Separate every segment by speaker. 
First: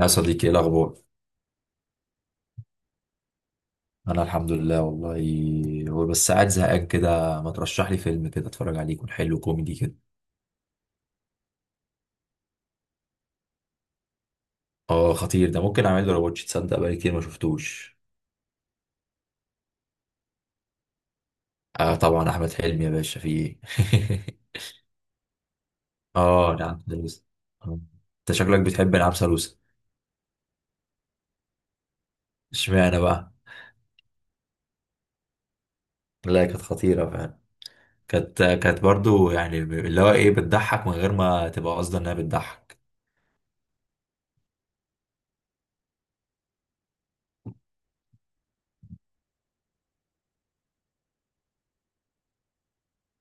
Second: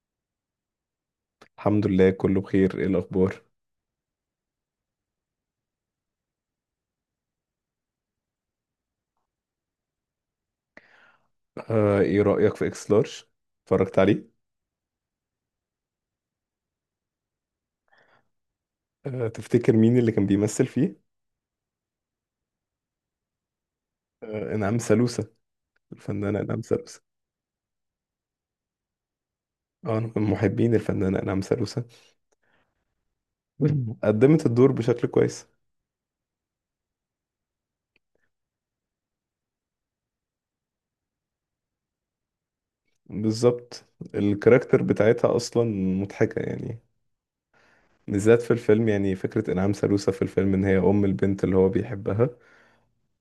Speaker 1: يا صديقي، ايه الاخبار؟
Speaker 2: الحمد لله، كله بخير. ايه الاخبار؟
Speaker 1: انا الحمد لله والله. هو بس قاعد زهقان كده. ما ترشح لي فيلم كده اتفرج عليه، يكون حلو كوميدي كده؟
Speaker 2: ايه رأيك في اكس لارج؟ اتفرجت عليه؟
Speaker 1: اه، خطير ده. ممكن اعمل له رواتش. تصدق بقالي كتير ما شفتوش.
Speaker 2: تفتكر مين اللي كان بيمثل فيه؟
Speaker 1: اه طبعا، احمد حلمي يا باشا. في ايه؟
Speaker 2: آه، انعام سالوسة. الفنانة
Speaker 1: اه،
Speaker 2: انعام
Speaker 1: نعم
Speaker 2: سالوسة.
Speaker 1: سلوسة. آه. انت شكلك بتحب نعم سلوسة؟
Speaker 2: اه، انا من محبين الفنانة انعام سالوسة.
Speaker 1: اشمعنى بقى؟
Speaker 2: قدمت الدور بشكل كويس.
Speaker 1: لا، كانت خطيرة فعلا. كانت برضو، يعني اللي هو ايه، بتضحك من غير ما تبقى قصدها انها بتضحك.
Speaker 2: بالظبط. الكاركتر بتاعتها اصلا مضحكة يعني. بالذات في الفيلم، يعني فكرة انعام سالوسة في الفيلم ان هي ام البنت اللي هو بيحبها.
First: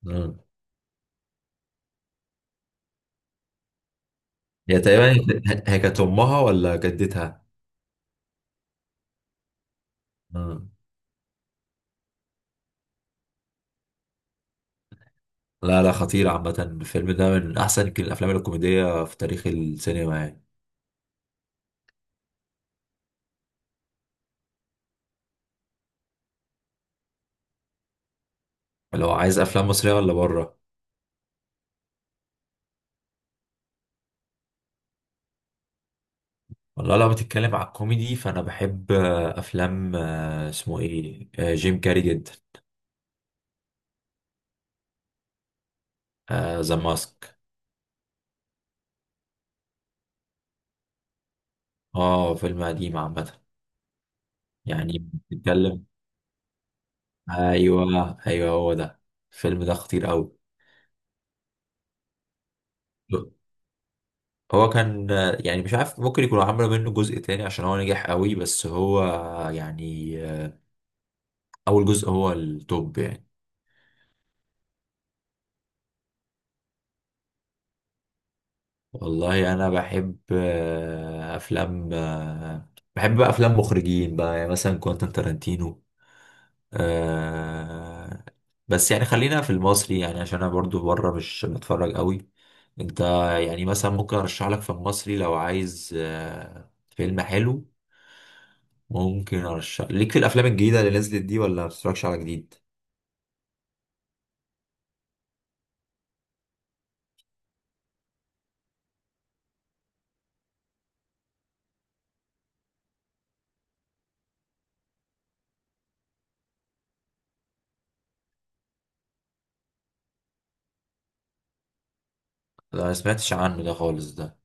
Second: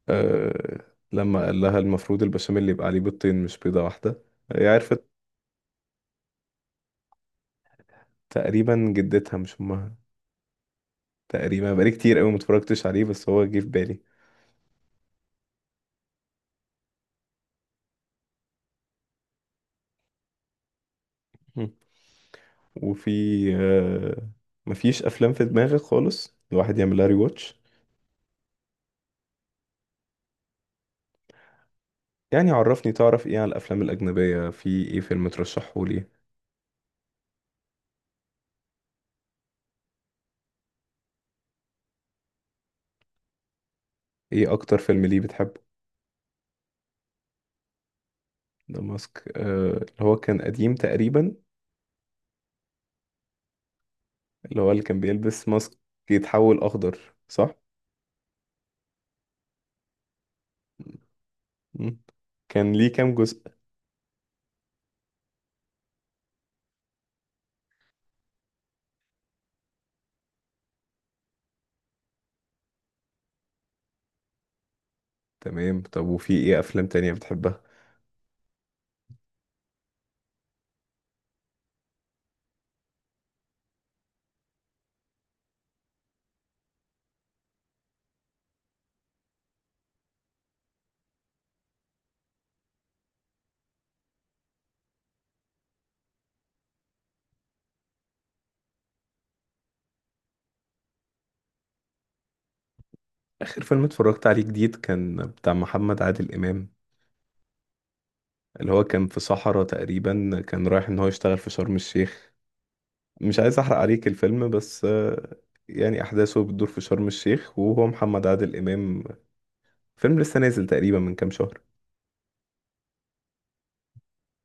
Speaker 1: مم.
Speaker 2: آه. لما قال لها المفروض البشاميل اللي يبقى عليه بيضتين مش بيضة واحدة، هي
Speaker 1: هي
Speaker 2: عرفت.
Speaker 1: تقريبا. هي كانت امها ولا جدتها؟
Speaker 2: تقريبا جدتها مش امها.
Speaker 1: مم.
Speaker 2: تقريبا بقالي كتير قوي متفرجتش عليه بس هو جه في بالي.
Speaker 1: لا لا، خطير عامة. الفيلم ده من أحسن يمكن الأفلام الكوميدية في تاريخ السينما يعني.
Speaker 2: م. وفي آه، مفيش افلام في دماغك خالص الواحد يعملها ري واتش؟
Speaker 1: لو عايز أفلام مصرية ولا بره؟
Speaker 2: يعني عرفني، تعرف ايه عن الافلام الاجنبيه؟ في ايه فيلم ترشحه لي؟
Speaker 1: والله لو بتتكلم على الكوميدي، فأنا بحب أفلام اسمه إيه جيم كاري جدا.
Speaker 2: ايه اكتر فيلم ليه بتحبه؟
Speaker 1: ذا ماسك.
Speaker 2: ده ماسك، اللي هو كان قديم تقريبا.
Speaker 1: فيلم قديم عامة.
Speaker 2: اللي هو اللي كان
Speaker 1: يعني
Speaker 2: بيلبس ماسك،
Speaker 1: بتتكلم...
Speaker 2: يتحول اخضر. صح.
Speaker 1: أيوه أيوه، هو ده. الفيلم ده خطير أوي.
Speaker 2: م. كان ليه كام جزء؟
Speaker 1: هو كان يعني مش عارف، ممكن يكونوا عملوا منه جزء تاني عشان هو نجح قوي، بس هو يعني أول جزء هو التوب يعني.
Speaker 2: تمام. طب وفي ايه افلام تانية بتحبها؟
Speaker 1: والله انا بحب افلام بحب بقى افلام مخرجين بقى، يعني مثلا كوانتين تارانتينو. آه، بس يعني خلينا في المصري يعني، عشان انا برضو بره مش بتفرج قوي. انت... يعني مثلا ممكن ارشح لك في المصري لو عايز فيلم حلو. ممكن ارشح ليك في الافلام الجديده اللي نزلت دي؟ ولا ما بتتفرجش على جديد؟
Speaker 2: اخر فيلم اتفرجت عليه جديد كان بتاع محمد عادل امام. اللي هو كان في صحراء تقريبا، كان رايح ان هو يشتغل في شرم الشيخ. مش عايز احرق عليك الفيلم بس يعني احداثه بتدور في شرم الشيخ وهو محمد عادل امام. فيلم لسه نازل تقريبا من كام شهر.
Speaker 1: لا ما سمعتش عنه ده خالص ده.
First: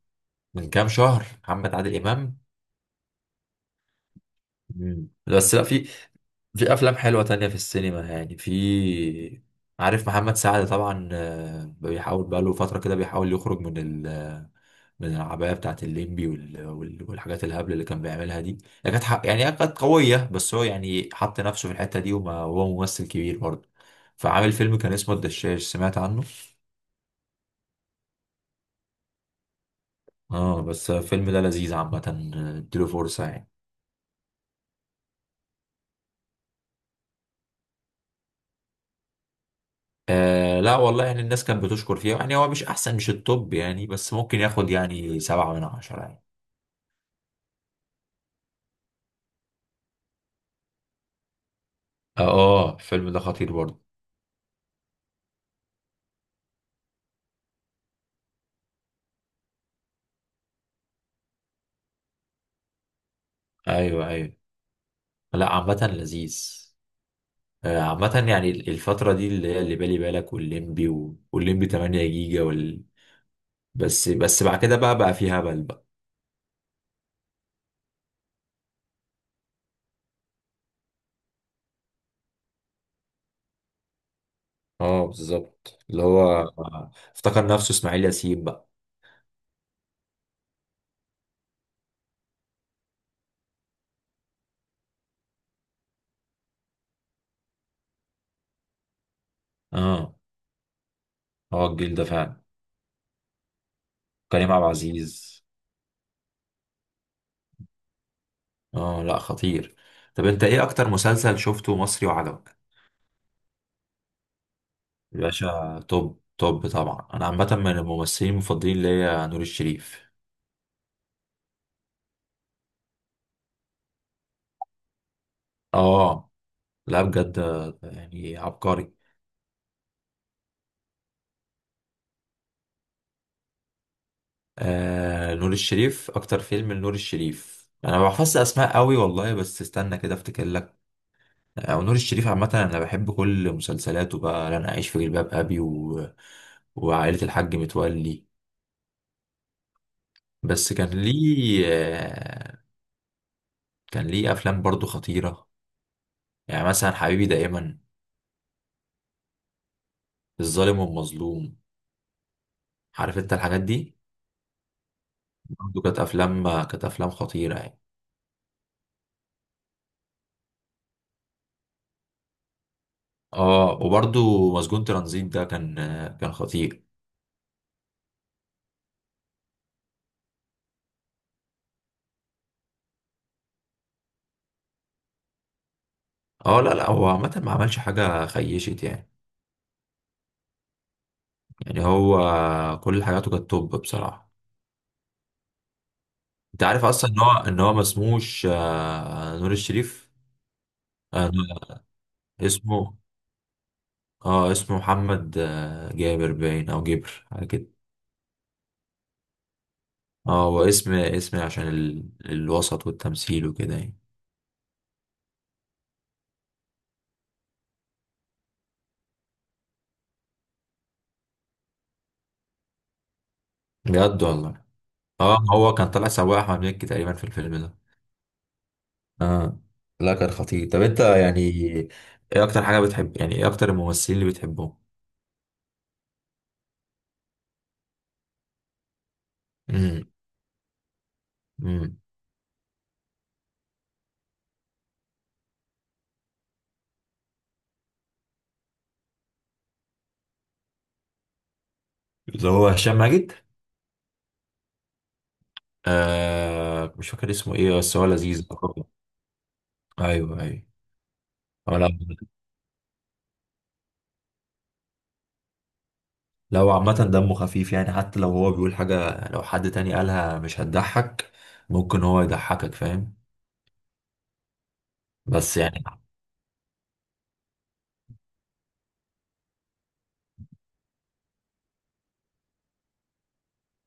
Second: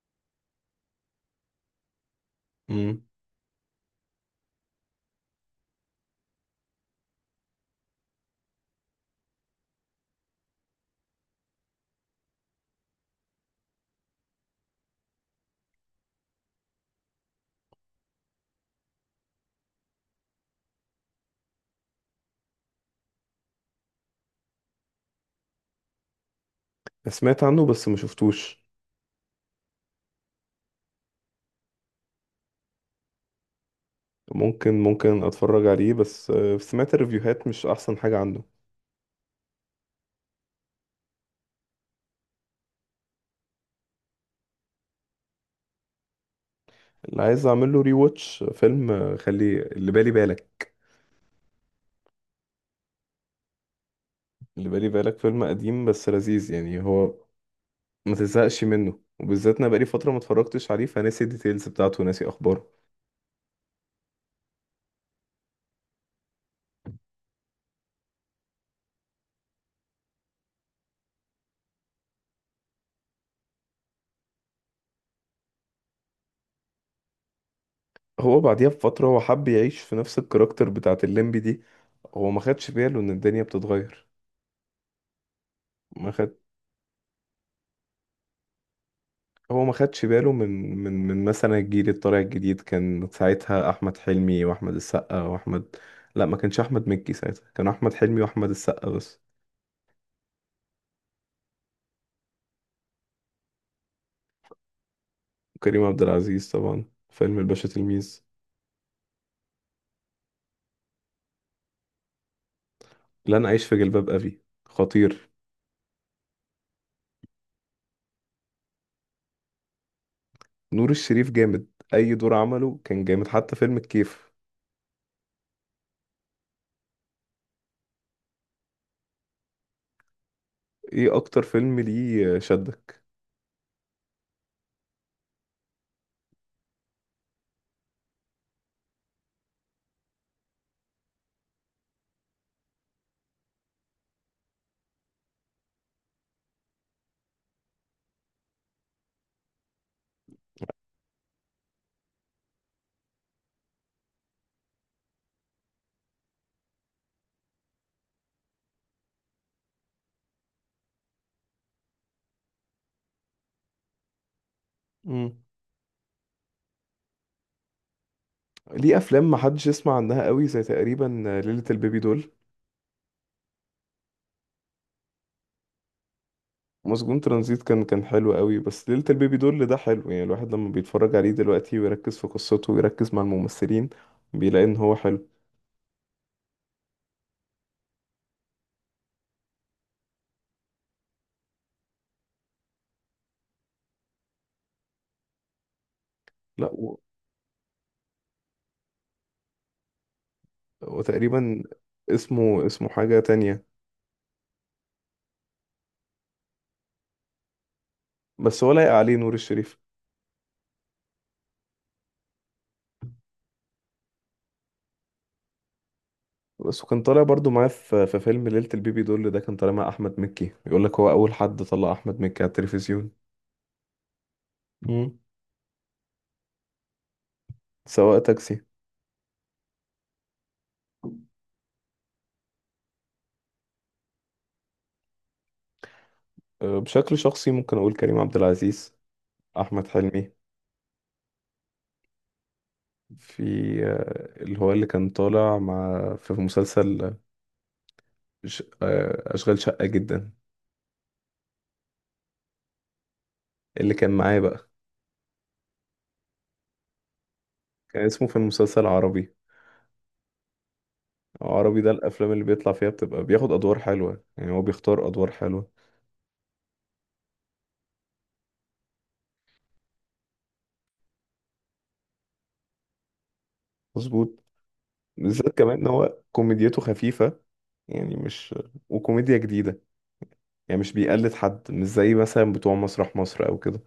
Speaker 1: من كام شهر محمد عادل امام؟
Speaker 2: امم.
Speaker 1: مم. بس لا، في... في افلام حلوه تانية في السينما يعني. في... عارف محمد سعد طبعا، بيحاول بقاله فتره كده، بيحاول يخرج من ال... من العبايه بتاعت الليمبي والحاجات الهبل اللي كان بيعملها دي. هي كانت يعني هي كانت قويه، بس هو يعني حط نفسه في الحته دي، وما هو ممثل كبير برضه. فعامل فيلم كان اسمه الدشاش، سمعت عنه؟
Speaker 2: سمعت عنه بس ما شفتوش.
Speaker 1: اه، بس الفيلم ده لذيذ عامه. اديله فرصه يعني.
Speaker 2: ممكن اتفرج عليه، بس سمعت الريفيوهات مش احسن حاجة عنه.
Speaker 1: لا والله، يعني الناس كانت بتشكر فيه يعني. هو مش احسن، مش التوب يعني، بس ممكن ياخد يعني سبعة من عشرة يعني.
Speaker 2: اللي عايز اعمل له ري واتش فيلم، خلي اللي بالي بالك.
Speaker 1: اه، الفيلم ده خطير برضه.
Speaker 2: اللي بالي بالك فيلم قديم بس لذيذ، يعني هو ما تزهقش منه. وبالذات انا بقالي فتره ما اتفرجتش عليه فناسي الديتيلز بتاعته وناسي اخباره.
Speaker 1: ايوه ايوه. لا، عامة لذيذ. عامة يعني الفترة دي اللي هي اللي بالي بالك والليمبي والليمبي 8 جيجا وال... بس بعد كده بقى في هبل بقى.
Speaker 2: هو بعديها بفتره هو حب يعيش في نفس الكاركتر بتاعت الليمبي دي. هو ما خدش باله ان الدنيا بتتغير.
Speaker 1: اه بالظبط، اللي
Speaker 2: ما
Speaker 1: هو
Speaker 2: خد
Speaker 1: افتكر نفسه اسماعيل ياسين بقى.
Speaker 2: هو ما خدش باله من مثلا الجيل الطالع الجديد. كان ساعتها احمد حلمي واحمد السقا واحمد. لا، ما كانش احمد مكي ساعتها، كان احمد حلمي واحمد السقا بس.
Speaker 1: اه، هو الجيل ده فعلا. كريم عبد العزيز.
Speaker 2: وكريم عبد العزيز طبعا. فيلم الباشا تلميذ.
Speaker 1: اه، لا خطير. طب انت ايه اكتر مسلسل شفته مصري وعجبك؟
Speaker 2: لن اعيش في جلباب ابي
Speaker 1: يا
Speaker 2: خطير.
Speaker 1: باشا، توب توب طبعا. انا عامة من الممثلين المفضلين ليا نور الشريف.
Speaker 2: نور الشريف جامد. اي دور عمله كان جامد، حتى فيلم الكيف.
Speaker 1: اه لا، بجد يعني عبقري.
Speaker 2: ايه اكتر فيلم ليه شدك؟
Speaker 1: نور الشريف، اكتر فيلم لنور الشريف، انا ما بحفظش اسماء قوي والله، بس استنى كده افتكر لك. او نور الشريف عامه، انا بحب كل مسلسلاته بقى، لن اعيش في جلباب ابي و... وعائله الحاج متولي. بس كان ليه كان ليه افلام برضو خطيره. يعني مثلا حبيبي دائما، الظالم والمظلوم، عارف انت الحاجات دي.
Speaker 2: مم.
Speaker 1: برضو كانت افلام خطيره يعني.
Speaker 2: ليه افلام ما حدش يسمع عنها قوي زي تقريبا ليلة البيبي دول.
Speaker 1: اه، وبرضو مسجون ترانزيت ده كان كان خطير.
Speaker 2: مسجون ترانزيت كان حلو قوي، بس ليلة البيبي دول ده حلو يعني. الواحد لما بيتفرج عليه دلوقتي ويركز في قصته ويركز مع الممثلين بيلاقي ان هو حلو.
Speaker 1: اه لا لا، هو عامة ما عملش حاجة خيشت يعني. يعني هو... كل حاجاته كانت توب بصراحة. انت
Speaker 2: لا
Speaker 1: عارف اصلا ان هو ما اسموش نور الشريف. آه،
Speaker 2: وتقريبا
Speaker 1: نور-
Speaker 2: اسمه
Speaker 1: اسمه...
Speaker 2: اسمه حاجة تانية.
Speaker 1: اه اسمه محمد جابر باين او جبر حاجة كده.
Speaker 2: بس هو لايق عليه نور الشريف.
Speaker 1: اه، هو اسم عشان ال... الوسط والتمثيل وكده يعني.
Speaker 2: بس وكان طالع برضو معاه في فيلم ليلة البيبي دول، ده كان طالع مع أحمد مكي. يقول لك هو أول حد طلع أحمد مكي على التلفزيون.
Speaker 1: بجد والله.
Speaker 2: مم.
Speaker 1: اه، هو كان طالع سواق احمد مكي تقريبا في الفيلم ده.
Speaker 2: سواء تاكسي.
Speaker 1: اه لا، كان خطير. طب انت يعني ايه... اكتر حاجة بتحب؟ يعني ايه اكتر الممثلين اللي بتحبهم؟
Speaker 2: بشكل شخصي ممكن أقول كريم عبد العزيز، أحمد حلمي.
Speaker 1: امم.
Speaker 2: في اللي هو اللي كان طالع مع في مسلسل، ش- أه، أشغال شقة جدا.
Speaker 1: اللي هو هشام ماجد.
Speaker 2: اللي كان معاه بقى.
Speaker 1: مش فاكر اسمه ايه، بس
Speaker 2: كان
Speaker 1: هو
Speaker 2: اسمه في
Speaker 1: لذيذ.
Speaker 2: المسلسل عربي.
Speaker 1: ايوه ايوه. هو
Speaker 2: عربي
Speaker 1: لو...
Speaker 2: ده الأفلام اللي بيطلع فيها بتبقى بياخد أدوار حلوة، يعني هو بيختار أدوار حلوة.
Speaker 1: لو عامة دمه خفيف يعني. حتى لو هو بيقول حاجة، لو حد تاني قالها مش هتضحك، ممكن هو يضحكك، فاهم؟
Speaker 2: مظبوط.
Speaker 1: بس
Speaker 2: بالذات كمان
Speaker 1: يعني...
Speaker 2: إن هو كوميديته خفيفة. يعني مش وكوميديا جديدة. يعني مش بيقلد حد، مش زي مثلا بتوع مسرح مصر أو كده.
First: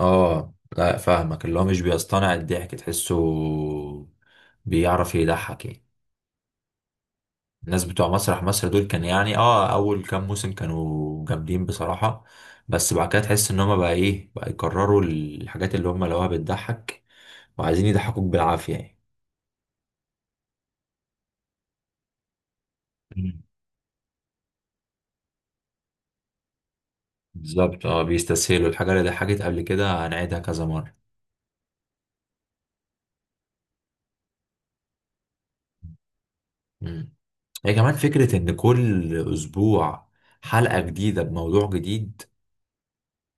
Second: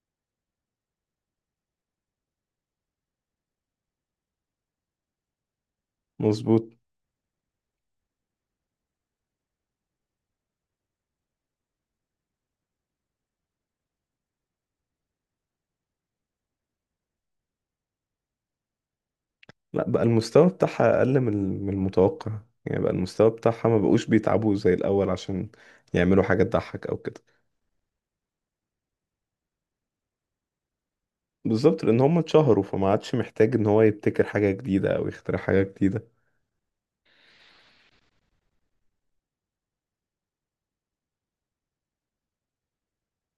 Speaker 1: اه لا، فاهمك. اللي هو مش بيصطنع الضحك، تحسه بيعرف يضحك يعني.
Speaker 2: مظبوط.
Speaker 1: الناس بتوع مسرح مصر دول كان يعني، اول كام موسم كانوا جامدين بصراحة. بس بعد كده تحس ان هما بقى ايه بقى يكرروا الحاجات اللي هما لقوها بتضحك، وعايزين يضحكوك بالعافية يعني.
Speaker 2: لا بقى المستوى بتاعها أقل من المتوقع. يعني بقى المستوى
Speaker 1: مم.
Speaker 2: بتاعها ما بقوش بيتعبوا زي الأول عشان يعملوا حاجة تضحك أو كده.
Speaker 1: بالظبط، اه، بيستسهلوا الحاجة اللي ضحكت قبل كده، هنعيدها كذا مرة.
Speaker 2: بالظبط، لأن هم اتشهروا فما عادش محتاج إن هو يبتكر حاجة جديدة أو يخترع حاجة جديدة.
Speaker 1: مم. هي كمان فكرة إن كل أسبوع حلقة جديدة بموضوع جديد،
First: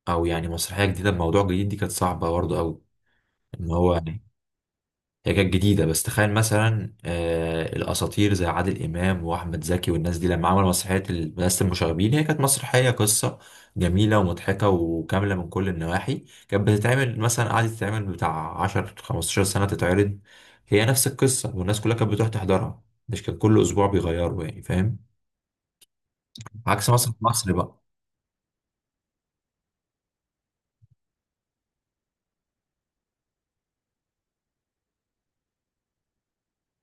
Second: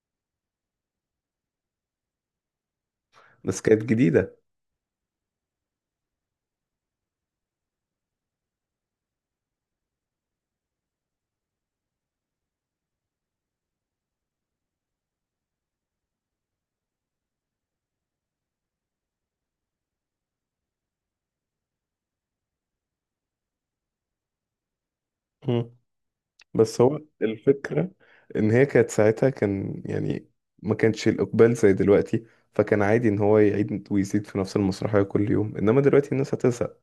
Speaker 1: أو يعني مسرحية جديدة بموضوع جديد، دي كانت صعبة برضه أوي.
Speaker 2: بس
Speaker 1: إن
Speaker 2: كانت
Speaker 1: هو...
Speaker 2: جديدة.
Speaker 1: هي كانت جديدة، بس تخيل مثلا الأساطير زي عادل إمام وأحمد زكي والناس دي لما عملوا مسرحية مدرسة المشاغبين، هي كانت مسرحية قصة جميلة ومضحكة وكاملة من كل النواحي. كانت بتتعمل مثلا، قعدت تتعمل بتاع 10 15 سنة تتعرض، هي نفس القصة، والناس كلها كانت بتروح تحضرها. مش كان كل أسبوع بيغيروا يعني، فاهم؟
Speaker 2: بس
Speaker 1: عكس
Speaker 2: هو
Speaker 1: مثلا في مصر بقى.
Speaker 2: الفكرة إن هي كانت ساعتها، كان يعني ما كانش الإقبال زي دلوقتي. فكان عادي إن هو يعيد ويزيد في نفس المسرحية كل يوم، إنما دلوقتي الناس هتزهق.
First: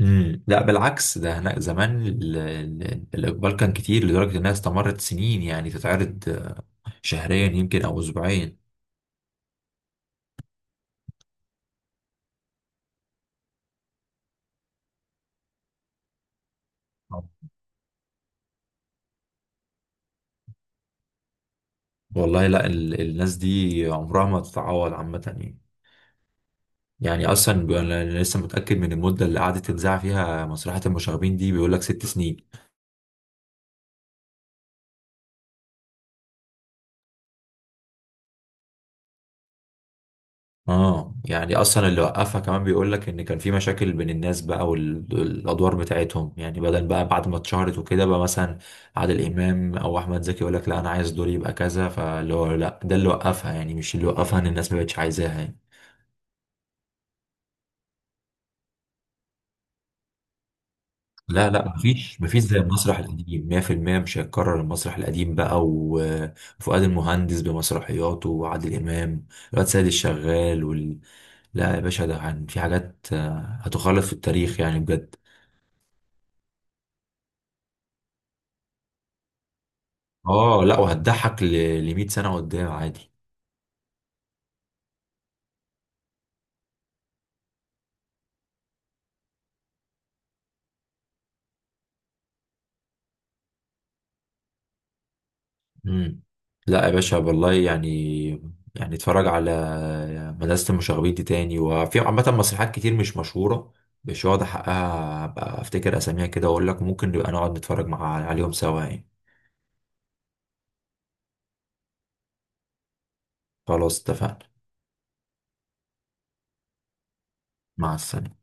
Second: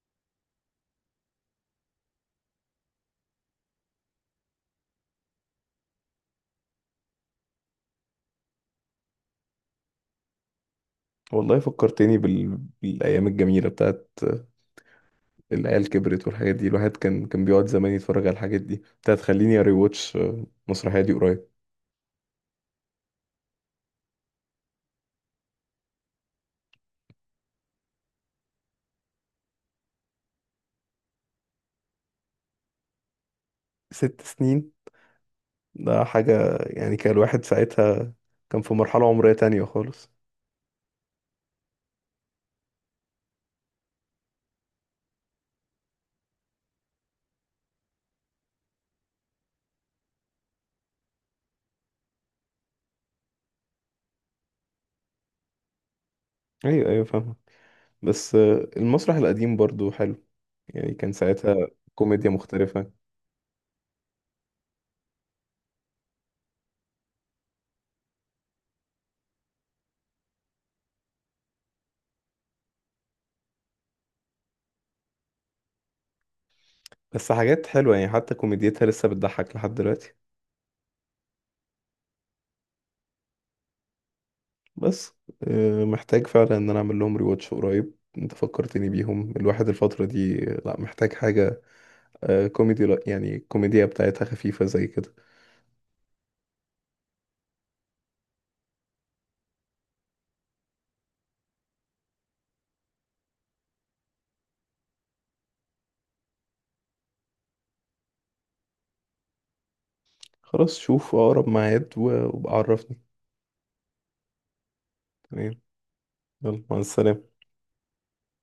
Speaker 1: امم. لا بالعكس، ده هناك زمان الإقبال كان كتير لدرجة إنها استمرت سنين، يعني تتعرض شهريا يمكن أو أسبوعيا.
Speaker 2: والله فكرتني بالأيام الجميلة بتاعت العيال كبرت والحاجات دي. الواحد كان بيقعد زمان يتفرج على الحاجات دي، بتاعت خليني أري واتش المسرحية دي قريب.
Speaker 1: والله لا، الناس دي عمرها ما تتعوض عامة يعني. يعني أصلا أنا لسه متأكد من المدة اللي قعدت تنزع فيها مسرحية المشاغبين دي، بيقول لك ست سنين.
Speaker 2: 6 سنين. ده حاجة، يعني كان الواحد ساعتها كان في مرحلة عمرية تانية خالص.
Speaker 1: اه، يعني أصلا اللي وقفها كمان بيقول لك إن كان في مشاكل بين الناس بقى والأدوار بتاعتهم يعني، بدل بقى بعد ما اتشهرت وكده بقى، مثلا عادل إمام أو أحمد زكي يقول لك لا أنا عايز دوري يبقى كذا، فاللي هو لا، ده اللي وقفها يعني، مش اللي وقفها إن الناس ما بقتش عايزاها يعني.
Speaker 2: أيوة أيوة، فاهمة. بس المسرح القديم برضو حلو. يعني كان
Speaker 1: لا
Speaker 2: ساعتها
Speaker 1: لا، مفيش
Speaker 2: كوميديا
Speaker 1: مفيش زي
Speaker 2: مختلفة.
Speaker 1: المسرح القديم 100%. مش هيتكرر المسرح القديم بقى، وفؤاد المهندس بمسرحياته وعادل إمام، الواد سيد الشغال وال... لا يا باشا، ده في حاجات هتخلد في التاريخ يعني بجد.
Speaker 2: بس حاجات حلوة يعني، حتى كوميديتها لسه بتضحك لحد دلوقتي.
Speaker 1: اه لا، وهتضحك ل 100 سنة قدام عادي.
Speaker 2: بس محتاج فعلا ان انا اعمل لهم ريواتش قريب. انت فكرتني بيهم الواحد الفترة دي. لا، محتاج حاجة كوميدي. لا يعني الكوميديا بتاعتها خفيفة زي كده.
Speaker 1: مم. لا يا باشا والله يعني. يعني اتفرج على مدرسة المشاغبين دي تاني. وفي عامة مسرحيات كتير مش مشهورة، مش واخد حقها، أبقى أفتكر أساميها كده وأقول لك، ممكن نبقى نقعد نتفرج مع عليهم سوا يعني.
Speaker 2: خلاص، شوف اقرب ميعاد وابقى عرفني.
Speaker 1: خلاص اتفقنا.
Speaker 2: تمام. يلا، مع السلامة.
Speaker 1: مع السلامة.